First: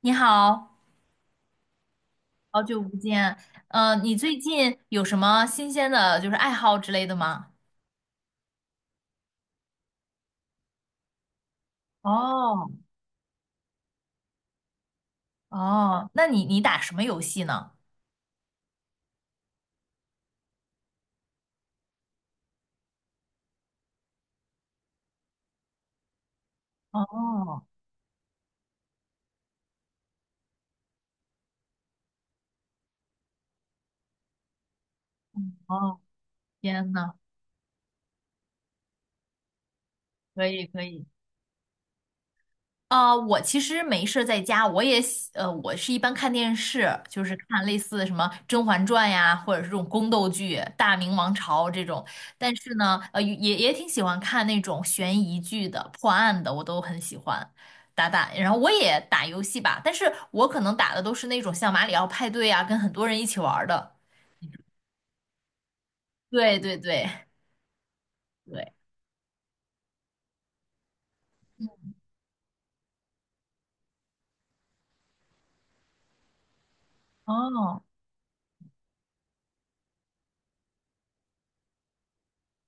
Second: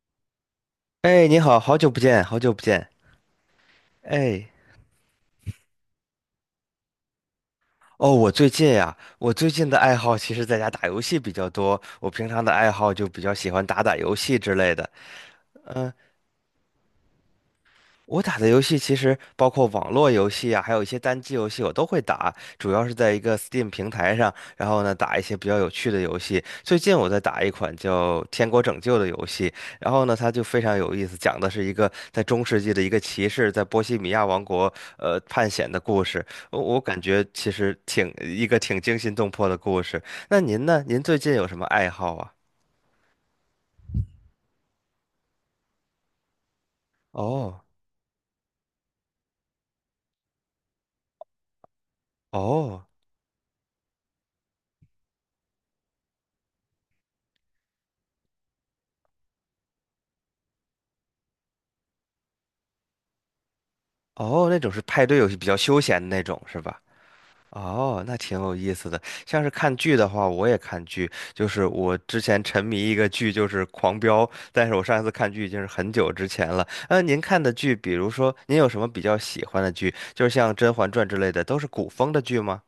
你好，哎，你好，好久不见，好久不好久见。不见。嗯，你最哎，近有什么新鲜的，就是爱好之类的吗？哦，我最近的爱好其实在家打游戏比较多。我平常的哦爱好就比较喜欢打打游戏之类的。哦，那你打什么游戏呢？我打的游戏其实包括网络游戏啊，还有一些单机游戏，我都会打，主要是在一个 Steam 平台上，然后呢打一些比较有趣的游戏。最近我在打一哦款叫《天国拯救》的游戏，然后呢它就非常有意思，讲的是一个在中世纪的一个骑士在波西米亚王国探险的哦，故事。我天感呐，觉其实挺一个挺惊心动魄的故事。那可以您可呢？您以。最近有什么爱好啊？啊，我其实没事儿在家，我也喜呃，我是一般看电视，就是看哦类似什么《甄嬛传》呀，或者是这种宫斗剧、《大明王朝》这种。但是哦呢，也挺喜欢看那种悬疑剧的、破案的，我都很喜欢打打。然后我也打游戏吧，但是我可能打的都是那种像马里奥派对啊，跟很多人一起玩儿的。哦，那种是派对游戏，比较休闲的那种对是对吧？对哦，那挺有对，意思的。像是看剧的话，我也看剧，就是我之前沉迷一个剧，就是《狂飙》，但是我上一次看剧已经是很久之前了。您看的剧，哦，比如说您有什么比较喜欢的剧，就是像《甄嬛传》之类的，都是古风的剧吗？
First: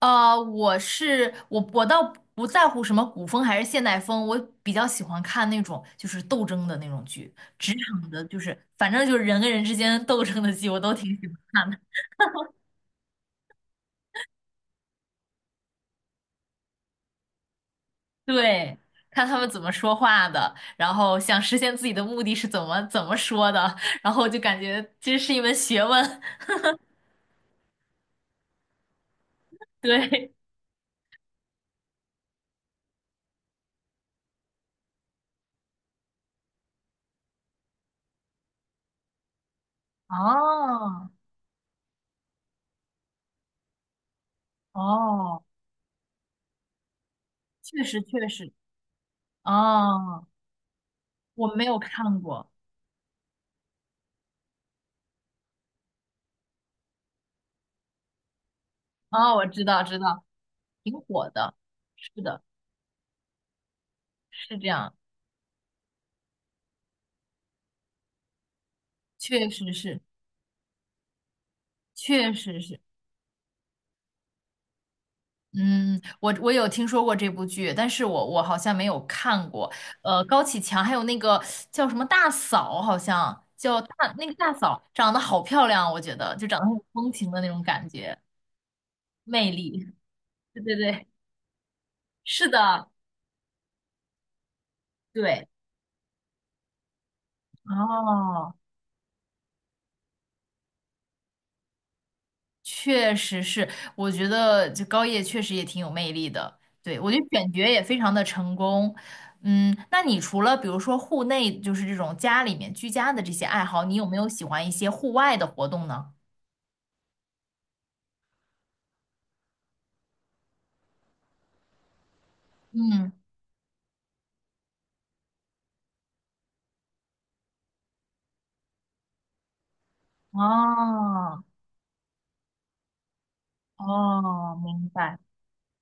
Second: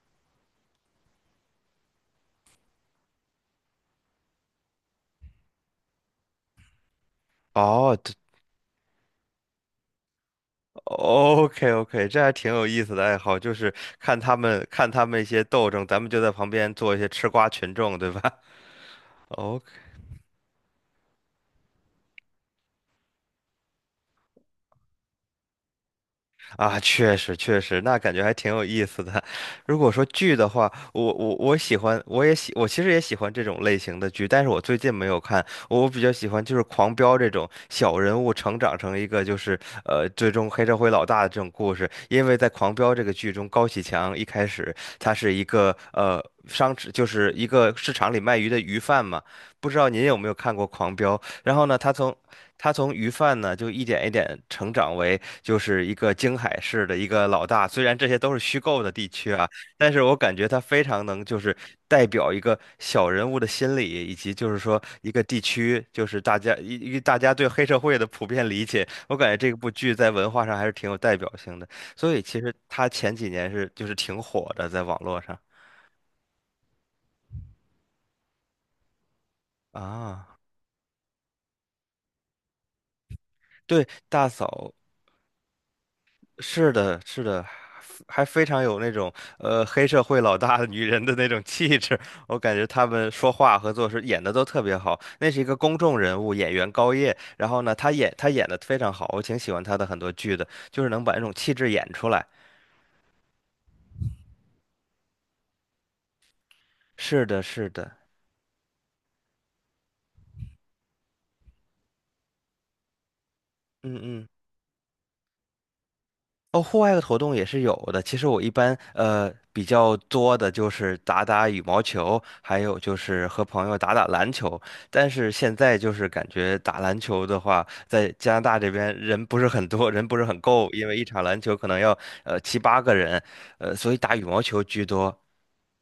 我是我，我倒不在乎什么古风还是现代风，我比较喜欢看那种就是斗争的那种剧，职哦，场对的，就是反正就是人跟人之间斗争的剧，我都挺喜欢看，OK 的。OK，这还挺有意思的爱好，就是看他们一些斗争，咱们就在旁边做一些吃瓜群众，对吧？对，看他们怎么 说话的，然后想实现自己的目的是怎么怎么说的，然后就感觉这是一门学问。啊，确实确实，那感觉还挺有意思的。如果说对，剧的话，我喜欢，我其实也喜欢这种类型的剧，但是我最近没有看。我比较喜欢就是《狂飙》这种小人物成长成一个就是最终黑社会老哦大的这种故事，因为在《狂飙》这个剧中，高启强一开始他是哦，一个就是一个确市实场里确卖鱼实，的鱼贩嘛，不知道您有哦，没有看过《狂飙》？我然没后呢，有他从看过，他从鱼贩呢，就一点一点成长为就是一个京海市的一个老大。虽然这些都是虚构的地区哦，我啊，知道但知是我道，感觉他非挺常能火就的，是代是表一的。个小人物的心理，以及就是是这说样，一个地区，就是大家对黑社会的普遍理解。我感觉确这部实剧是，在文化上还是挺有代表性的，所以确其实实是。他前几年是就是挺火的，在网络上嗯，我有听说过这部剧，但是我好像没有看过。呃，啊。高启强还有那个叫什么大嫂，好像叫对，大那大个大嫂，嫂，长得好漂亮，我觉得就长得是很有的，风是情的的，那种感觉，还非常有那种魅黑力。社会老大对的对女人对，的那种气质。我是感觉他的，们说话和做事演的都特别好。那是一对。个公众人物，演员高叶，然后呢，他演哦，的非常好，我挺喜欢他的很多剧的，就是能把那种气质演出来。确实是，我觉得就高叶确实也挺有魅力的。对，我觉得是的，选角是也的，非常的成功。嗯，那你除了比如说户内，就是这种家里面居家的这些爱好，你嗯有没有嗯。喜欢一些户外的活动呢？哦，户外的活动也是有的。其实我一般比较多的就是打打羽毛球，还有就嗯，是和朋友打打篮球。但是现在就是感觉打篮球的话，在加拿大这边人不是很多，人不是很够，因为一场篮哦球可能要7、8个人，所以打羽毛哦，球居明白。多。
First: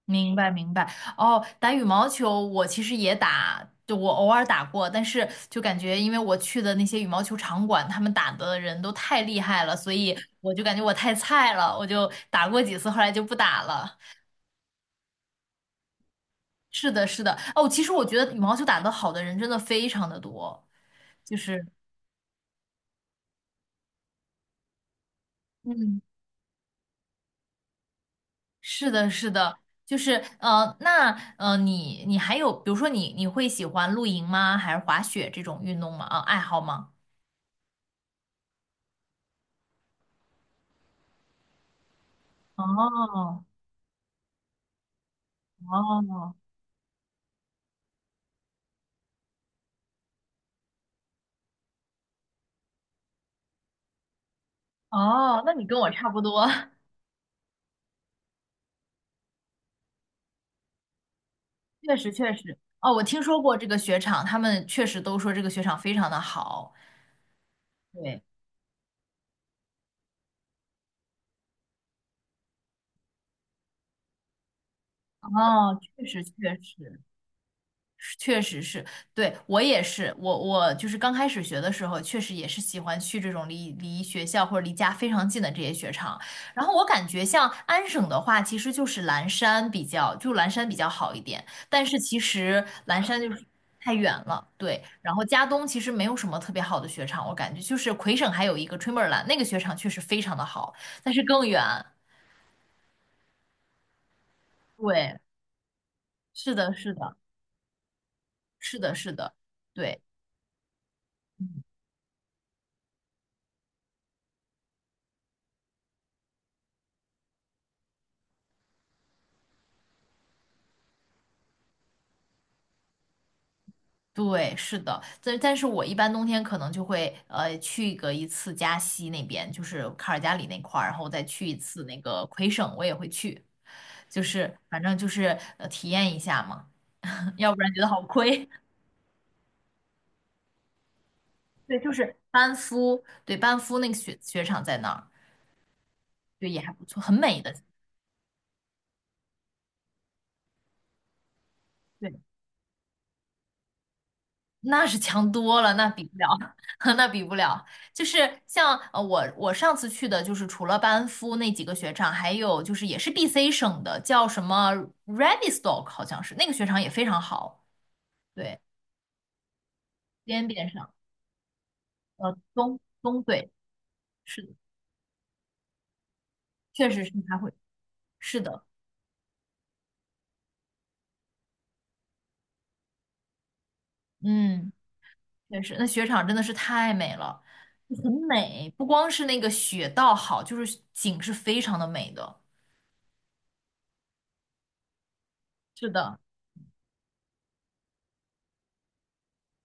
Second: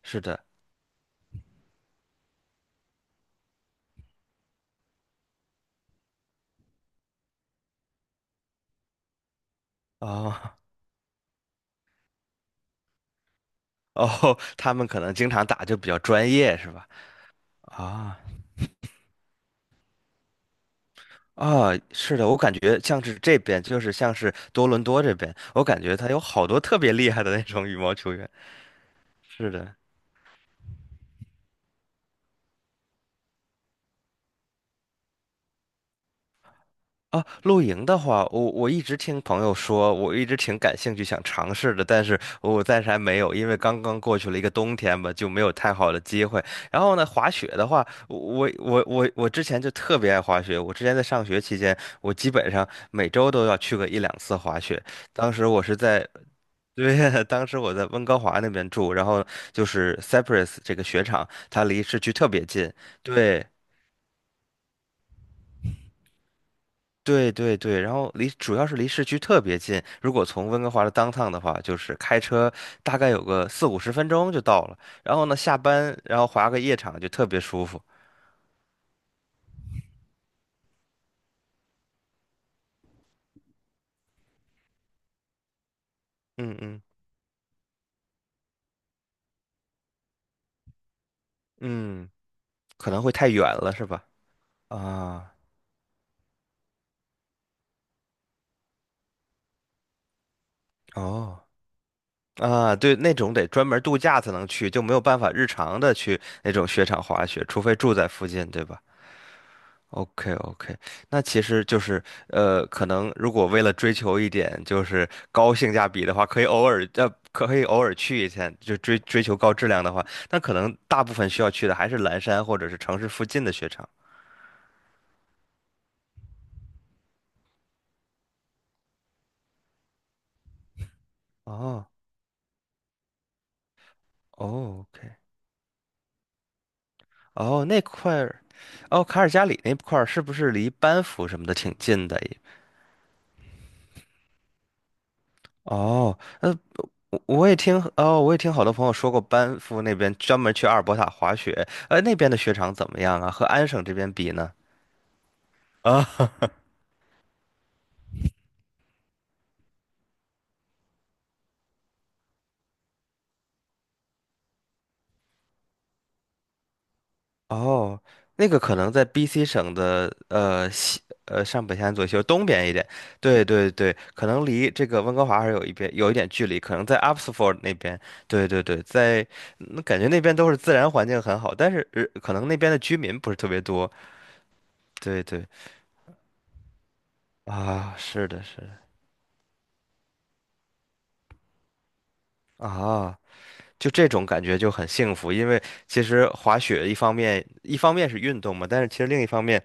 是明的，白明白哦，打羽毛球我其实也打，就我偶尔打过，但是就感觉因为我去的那些羽毛球场馆，他们打的人都太厉害了，所以哦 我 就感觉我太菜了，我就打过几次，后来就不打了。哦，他们可能经常打就比较专业，是吧？是的，是的，哦，其实我啊、觉得羽毛球打得好的人真的非常的多，就是，是的，我感觉像是这边，就是像是多伦多这边，我感觉嗯，他有好多特别厉害的那种羽毛球员。是的，是是的，的，就是呃，那你还有，比如说你会喜欢露营吗？还是滑雪这种运动吗？啊，爱好吗？啊，露营的话，我一直听朋友说，我一直挺感兴趣想尝试的，但是我暂时还没有，哦，因为刚刚过去了一个冬天吧，就没有太好的机哦会。然后呢，滑雪的话，我之前就特别爱滑雪，我之前在上学期间，我基本上每周都要去个1、2次滑雪。当哦，时那我你是跟我在差不多，对，当时我在温哥华那边住，然后就是 Cypress 这个雪场，它离 确市实区特确别实。近。哦，我听说对，过这个雪场，他们确实都说这个雪场非常的好。对对对，然后对，主要是离市区特别近，如果从温哥华的 downtown 的话，就是开车大概有个40-50分钟就到了。然后呢，下哦，班确然实后确滑个夜场实。就特别舒服。确实是，对，我也是，我就是刚开始学的时候，确实也是喜欢去这种离学校或者离家非常近的这些雪场。嗯然后嗯我感觉像安省的话，其实就是蓝山比较，就蓝山比较好一点。但是嗯，其实可能蓝会山太就远是了是太吧？远了，对。然后啊加东其实没有什么特别好的雪场，我感觉就是魁省还有一个 Tremorland，那个雪场确实非常的好，但是哦更远。啊，对，那种得专门度假才能去，就没有对，办法日常的去那是种的，雪是场的，滑雪，除非住在附近，对是吧？的，是的，对。OK OK，那其实就是可能如果为了追求一点就是高性价比的话，可以偶尔去一下，就追求高质量的话，那可能大部分需要去的还是蓝山或者是城市附近的雪场。对，是的，但但是我一般冬天可能就会去个一次加西那边，就是卡尔加里那块儿，然后再去一次哦那个魁省，我也会去，就是反哦正就，OK，是体验一下嘛，要不哦然觉那得好块儿，亏。哦卡尔加里那块儿是不是离班夫什么的 挺对，就近是的。班夫，对，班夫那个雪场在那儿，哦，对，也还不错，很我美我的。也听哦，我也听好多朋友说过，班夫那边专门去阿尔伯塔滑雪，那对。边的雪场怎么样啊？和安省这边比呢？那是强多了，那比不了，啊。那比不了。就是像我上次去的，就是除了班夫那几个雪场，还有就是也是 BC 省的，叫什么 Radistock 好像是那个雪场也非常好，哦，那对，个可能在 BC 省的边边呃上，西呃上北山左右呃，东边一东点，东对对，对对，可是能的，离这个温哥华还是有一点距离，可能确在 实是它会，Abbotsford 那边，是对对的，对，在那感觉那边都是自然环境很好，但是可能那边的居民不是特别多，嗯，对对确实，那雪场真的是太美了，啊，很是的是美，的不光是那个雪道好，就是景是非常的美的，啊。就这种感觉就很幸福，因为是其的，实滑雪一方面是运动嘛，但是其实另一方面，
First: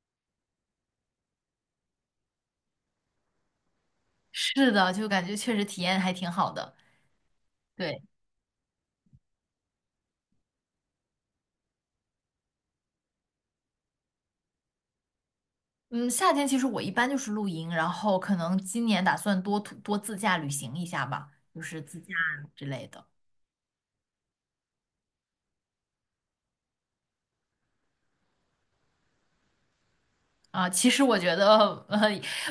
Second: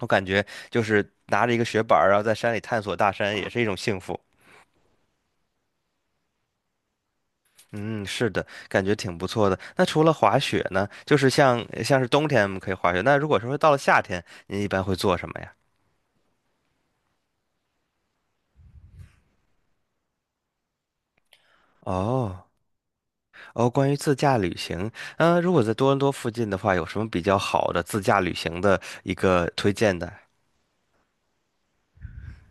我感觉就是拿着一个雪板儿然后在山里探索大山，也是一种幸福。是的，就感觉确实体验还挺好的。对，嗯，是的，感觉挺不错的。那除了滑雪呢，就是像是冬天我们可以滑雪，那如果说到了夏天，您一般会做什么呀？嗯，夏天其实我一般就是露营，然后可能今年打算多徒多自驾旅行一下吧，就是自驾哦之类的。哦，关于自驾旅行，如果在多伦多附近的话，有什么比较好的自驾旅行的一个推荐的？啊，其实我觉得，呃，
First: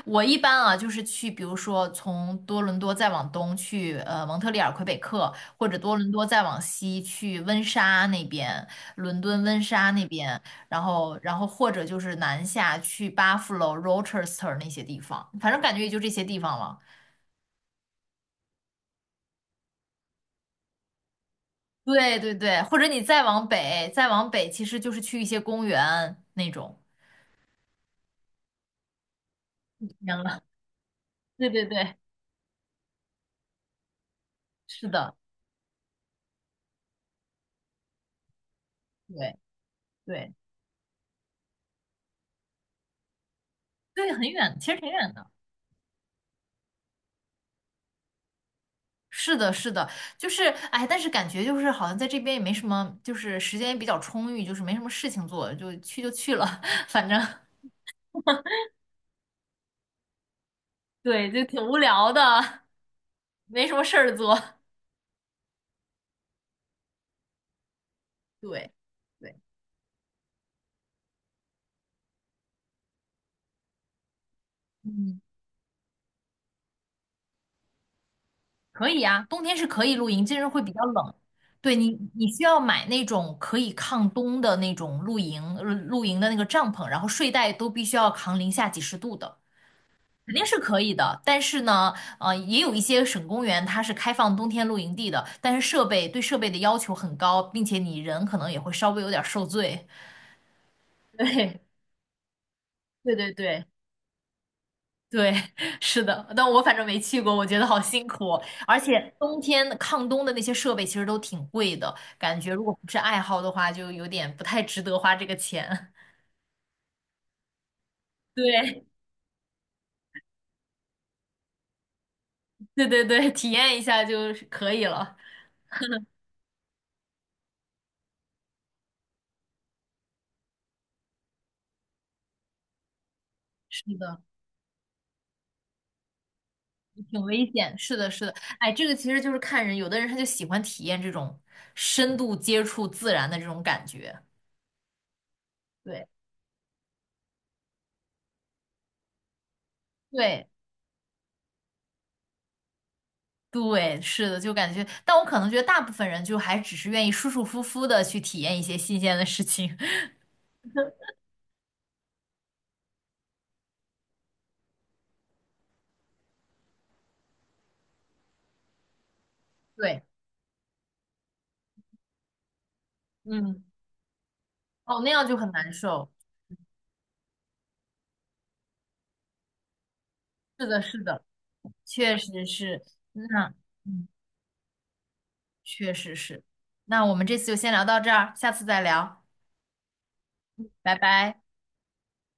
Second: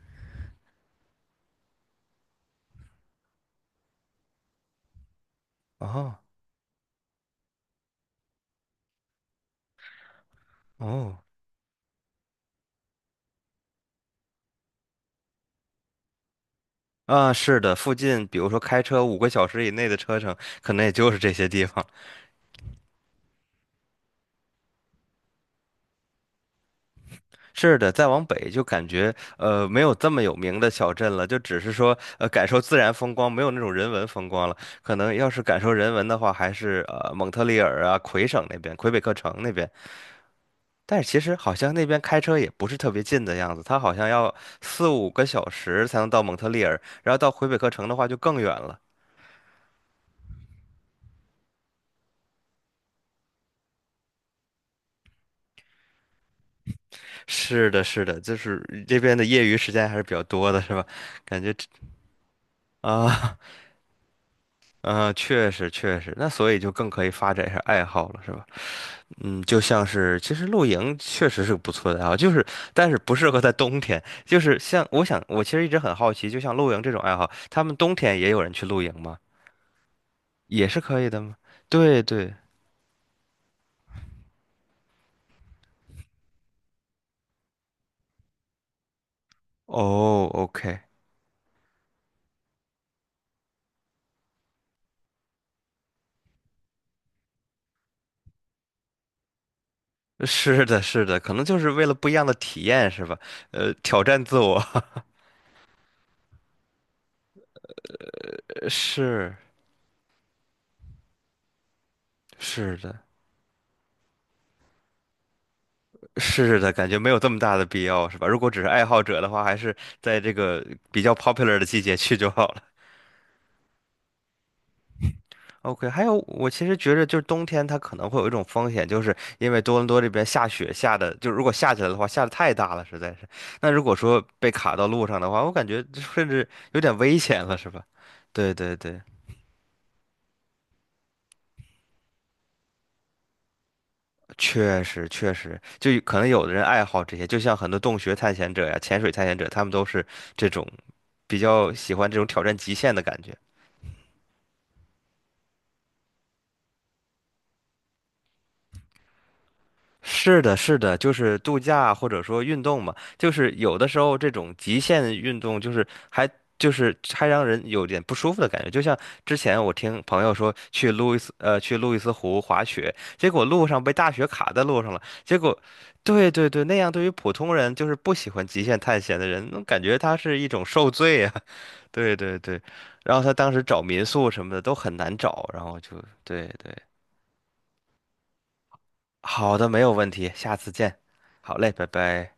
我一般啊，就是去，比如说从多伦多再往东去，蒙特利尔、魁北克，或者多伦哦多再往西去温莎那边，伦敦温莎那边，然后，哦。然后或者就是南下去 Buffalo、Rochester 那些地方，反正感觉也就这些地方了。啊，是的，附近比如说开车五个小时以内的车程，可能也就是这些地方。对对对，或者你再往北，再往北其实就是去一些公园那种。是的，再往北就感觉没有这天么有了，名的小镇了，就对只对是对，说感受自然风光，没有那种人文风光了。是可能的，要是感受人文的话，还是蒙特利尔啊、魁省那边、魁北克城对那边。对但是其实好像那边开车也不是特别近的样子，它好像对，很要远，其实四挺五远个的。小时才能到蒙特利尔，然后到魁北克城的话就更远了。是的，是的，就是哎，但是感觉就是好像在这边也没什么，就是时间也比较充裕，就是没什么事情做，就去了，反正是的，是的，就是这边的业余时间还是比较多的，是吧？对，感就觉挺这无聊的，啊，没什么事儿做。嗯、确实确实，那所以就更可以发展一下爱好了，是吧？对对，嗯，就像是其实露营确实是个不错的爱好，就是但是不适合在冬天，就是像我嗯。想我其实一直很好奇，就像露营这种爱好，他们冬天也有人去露可营以吗？啊，冬天是可以露营，但是会也比是较可以冷。的吗？对你，对你对，需要买那种可以抗冬的那种露营，露营的那个帐篷，然后睡袋都必须要扛零下几十度的，哦肯定是可，OK。以的。但是呢，也有一些省公园它是开放冬天露营地的，但是设备的要求很高，并且你人可能也会稍微有点儿受罪。是的，是 的，可能就对，是为了不一样的体验，是对吧？对对。挑战自我，对，是的，但我反正没去过，我觉得好辛苦哦，而且是冬天抗冬的那些设备其实都挺贵的，感觉如果是不是的。爱好的话，就有点不太值得花这个钱。是的，感觉没有这么大的必要，是吧？如果只是对，爱好者的话，还是在这个比较 popular 的季节去就好了。对对对，体验一下就是可以了。OK，还有我其实觉着就是冬天它可能会有一种风险，就是因为多伦多这边下雪下的，就如果下起来的话，下的太大了，实在是。那是如果的，说被卡到路上的话，我感觉这甚至有点危挺险危了，是险。吧？是的，是的，对哎，对这个对，其实就是看人，有的人他就喜欢体验这种深度接触自然的这种感觉。确实确实，就对可能有的人爱好这些，就像很多洞穴探险者呀、潜水探险者，他们都是对，这种比较喜欢这种挑战极限的感觉。对，是的，就感觉，但我可能觉得大部分人就还只是愿意舒舒服服的去体验一些新鲜的事情。是的，是的，就是度假或者说运动嘛，就是有的时候这种极限运动，就是还让人有点不舒服的感觉。就像之前我听对，朋友说去路易斯湖滑雪，结果嗯，路上被大雪卡在路上了，哦，那样就结很果难受。对对对，那样对于普通人就是不喜欢极限探险的人，那感觉他是一种是的，受是的，罪啊。对确对实对，是。然后他当那，时找民嗯，宿什么的都很难找，然后就确实是。对对，那我们这次就先聊到这儿，下次再聊，好的，没有问题，下次拜见。拜。好嘞，拜拜。